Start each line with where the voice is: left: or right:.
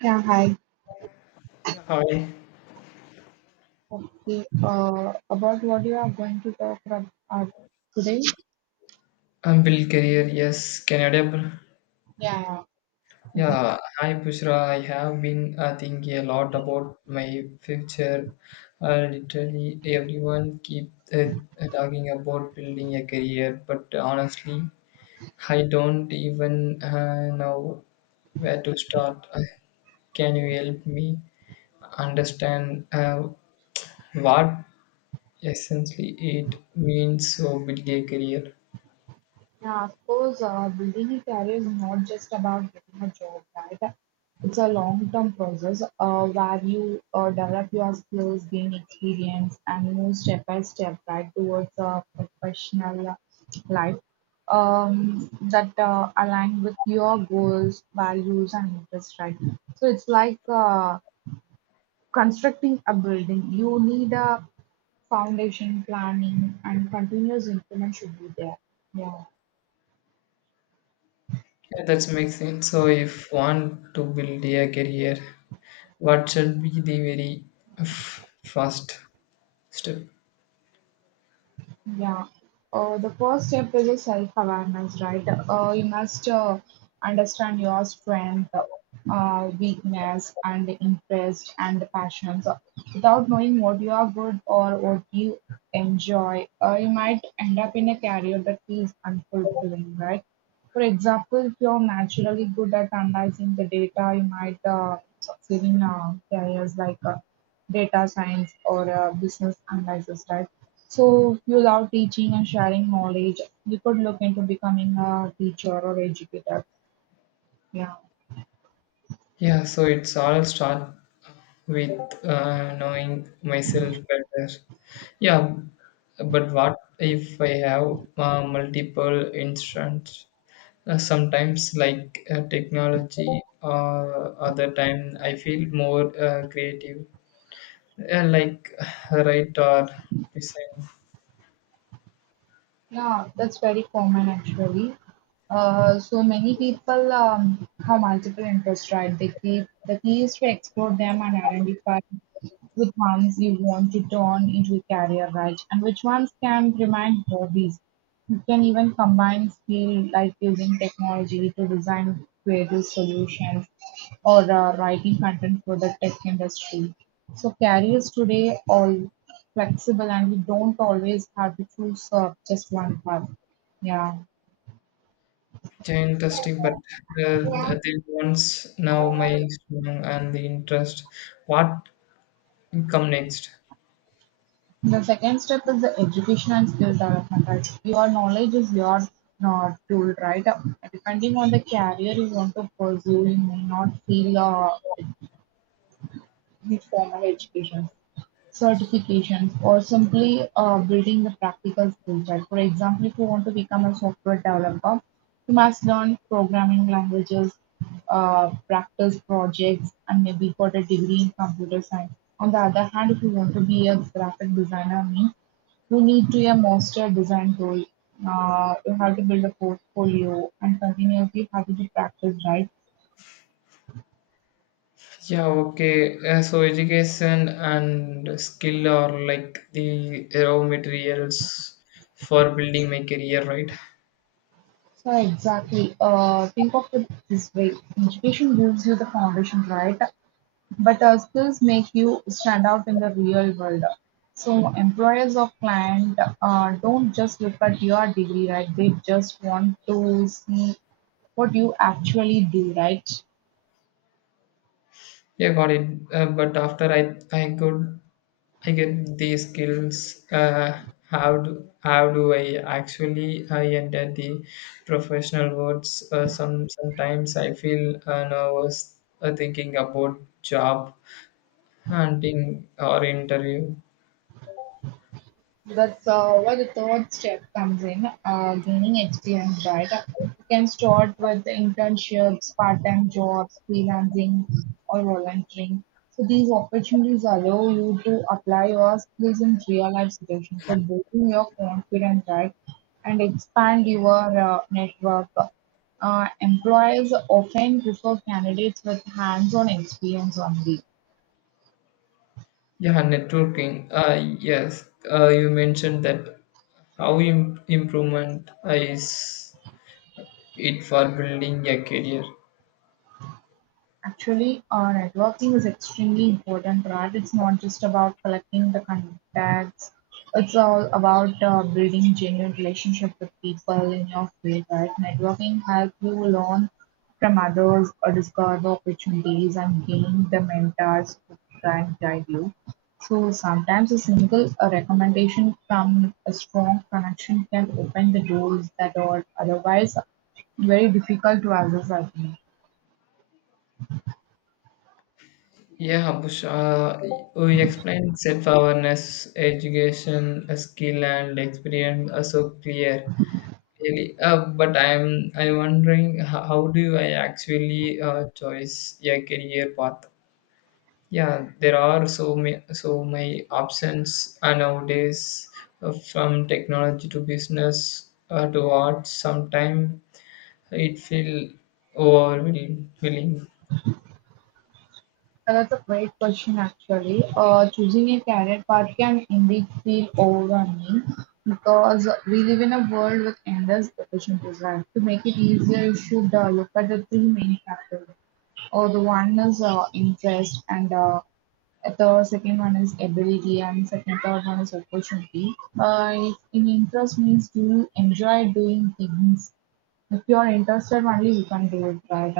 right: Yeah, hi.
left: Hi,
right: Okay, about what you are going to talk about today?
left: I'm Bill Career, yes, Canada.
right: Yeah, yeah. Okay.
left: Yeah, hi Bushra. I have been thinking a lot about my future. Literally, everyone keep talking about building a career, but honestly, I don't even know where to start. Can you help me understand what essentially it means to build a career?
right: Yeah, of course, building a career is not just about getting a job, right? It's a long-term process where you develop your skills, gain experience, and move step by step, right, towards a professional life that align with your goals, values, and interests, right? So it's like Constructing a building, you need a foundation, planning, and continuous improvement should be there. Yeah.
left: Yeah, that's makes sense. So, if want to build a career, what should be the very first step?
right: Yeah. The first step is a self-awareness, right? You must understand your strength, weakness, and interest and passions. Without knowing what you are good or what you enjoy, you might end up in a career that feels unfulfilling, right? For example, if you're naturally good at analyzing the data, you might succeed in careers like data science or a business analysis, right? So if you love teaching and sharing knowledge, you could look into becoming a teacher or educator. Yeah,
left: Yeah, so it's all start with knowing myself better. Yeah, but what if I have multiple instruments? Sometimes, like technology, or other time, I feel more creative, uh, like write or design.
right: yeah, that's very common actually. So many people have multiple interests, right? They keep the key is to explore them and identify which ones you want to turn into a career, right? And which ones can remain hobbies. You can even combine skill like using technology to design creative solutions or writing content for the tech industry. So careers today are flexible and we don't always have to choose just one path. Yeah.
left: Yeah, interesting, but the ones now my strong and the interest. What come next?
right: The second step is the education and skill development. Right? Your knowledge is your tool, right? Depending on the career you want to pursue, you may not feel The formal education, certifications, or simply building the practical skill set. For example, if you want to become a software developer, you must learn programming languages, practice projects, and maybe got a degree in computer science. On the other hand, if you want to be a graphic designer, means you need to a master design tool. You have to build a portfolio and continuously have to practice, right?
left: Yeah, okay. So education and skill are like the raw materials for building my career, right?
right: So exactly, think of it this way: education gives you the foundation, right? But skills make you stand out in the real world. So employers or client don't just look at your degree, right? They just want to see what you actually do, right?
left: Yeah, got it. But after I could I get these skills, how do how do I actually I enter the professional worlds? Sometimes I feel nervous thinking about job hunting or interview.
right: That's where the third step comes in, gaining experience, right? You can start with the internships, part-time jobs, freelancing, or volunteering. So these opportunities allow you to apply your skills in real-life situations, so building your confidence, right, and expand your network. Employers often prefer candidates with hands-on experience only.
left: Yeah, networking. Yes, you mentioned that how improvement is it for building a career.
right: Actually, networking is extremely important, right? It's not just about collecting the contacts. It's all about building genuine relationship with people in your field, right? Networking helps you learn from others, or discover the opportunities, and gain the mentors who can guide you. So sometimes a single a recommendation from a strong connection can open the doors that are otherwise very difficult to access, I think.
left: Yeah, Bush, we explained self-awareness, education, skill, and experience are so clear. Really, but I'm wondering how do I actually choose a career path? Yeah, there are so many options nowadays, from technology to business to art. Sometimes it feel overwhelming.
right: So that's a great question, actually. Choosing a career path can indeed feel overwhelming because we live in a world with endless opportunities, right? To make it easier, you should look at the three main factors. Or the one is interest, and the second one is ability, and second third one is opportunity. If in interest means do you enjoy doing things if you're interested only you can do it, right?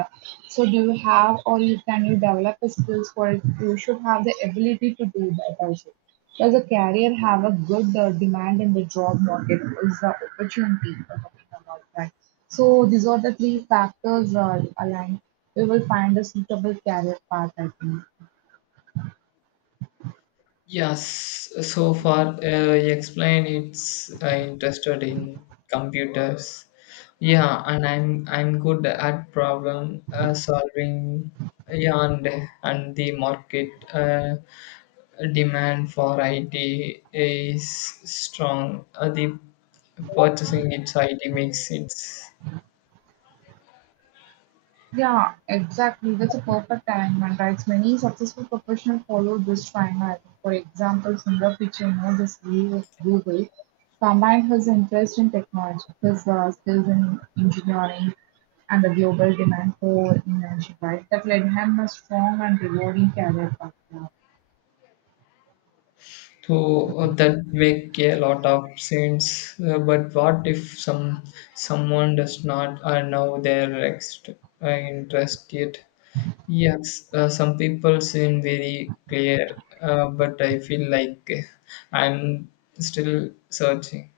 right: So do you have or you can you develop the skills for it? You should have the ability to do that also. Does a career have a good demand in the job market? Is the opportunity we're talking about that? So these are the three factors aligned. We will find a suitable career path, I think.
left: Yes, so far you explain it's interested in computers. Yeah, and I'm good at problem solving. Yeah, and the market demand for IT is strong. The purchasing its IT makes it.
right: Yeah, exactly. That's a perfect alignment, right? Many successful professionals follow this triangle. For example, Sundar Pichai, you know, the CEO of Google, combined his interest in technology, his skills in engineering, and the global demand for innovation, right? That led him a strong and rewarding career path. Yeah.
left: So that make a lot of sense. But what if someone does not know their interest yet? Yes, some people seem very clear, but I feel like I'm still searching.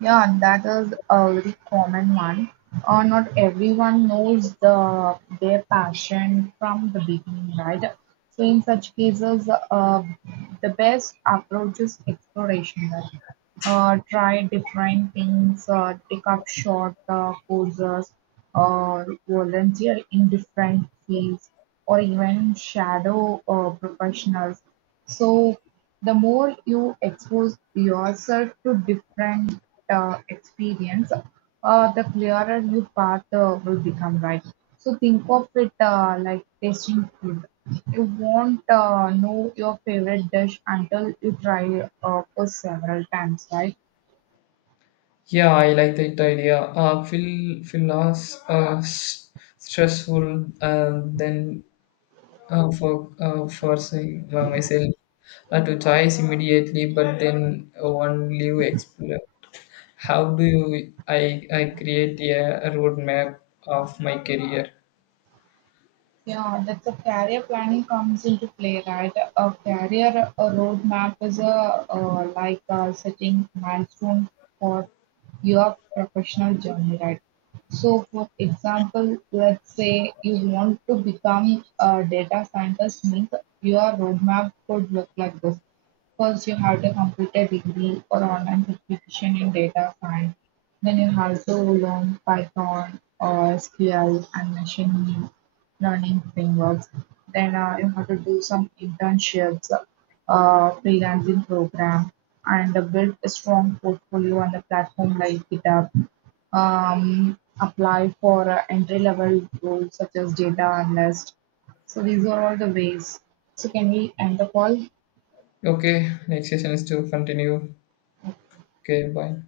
right: Yeah, that is a very common one. Not everyone knows the their passion from the beginning, right? So in such cases, the best approach is exploration. Right? Try different things, take up short courses, or volunteer in different fields, or even shadow professionals. So the more you expose yourself to different experience, the clearer your path will become, right? So think of it like tasting food. You won't know your favorite dish until you try for several times, right?
left: Yeah, I like that idea. Feel less stressful, then for forcing myself to choice immediately, but then one live explore. How do I create a roadmap of my career?
right: Yeah, that's a career planning comes into play, right? A career a roadmap is a like setting milestone for your professional journey, right? So, for example, let's say you want to become a data scientist, means your roadmap could look like this. First you have to complete a degree or online certification in data science. Then you have to learn Python or SQL and machine learning frameworks. Then you have to do some internships, freelancing program, and build a strong portfolio on the platform like GitHub. Apply for entry-level roles such as data analyst. So these are all the ways. So can we end the call?
left: Okay, next session is to continue. Okay, bye.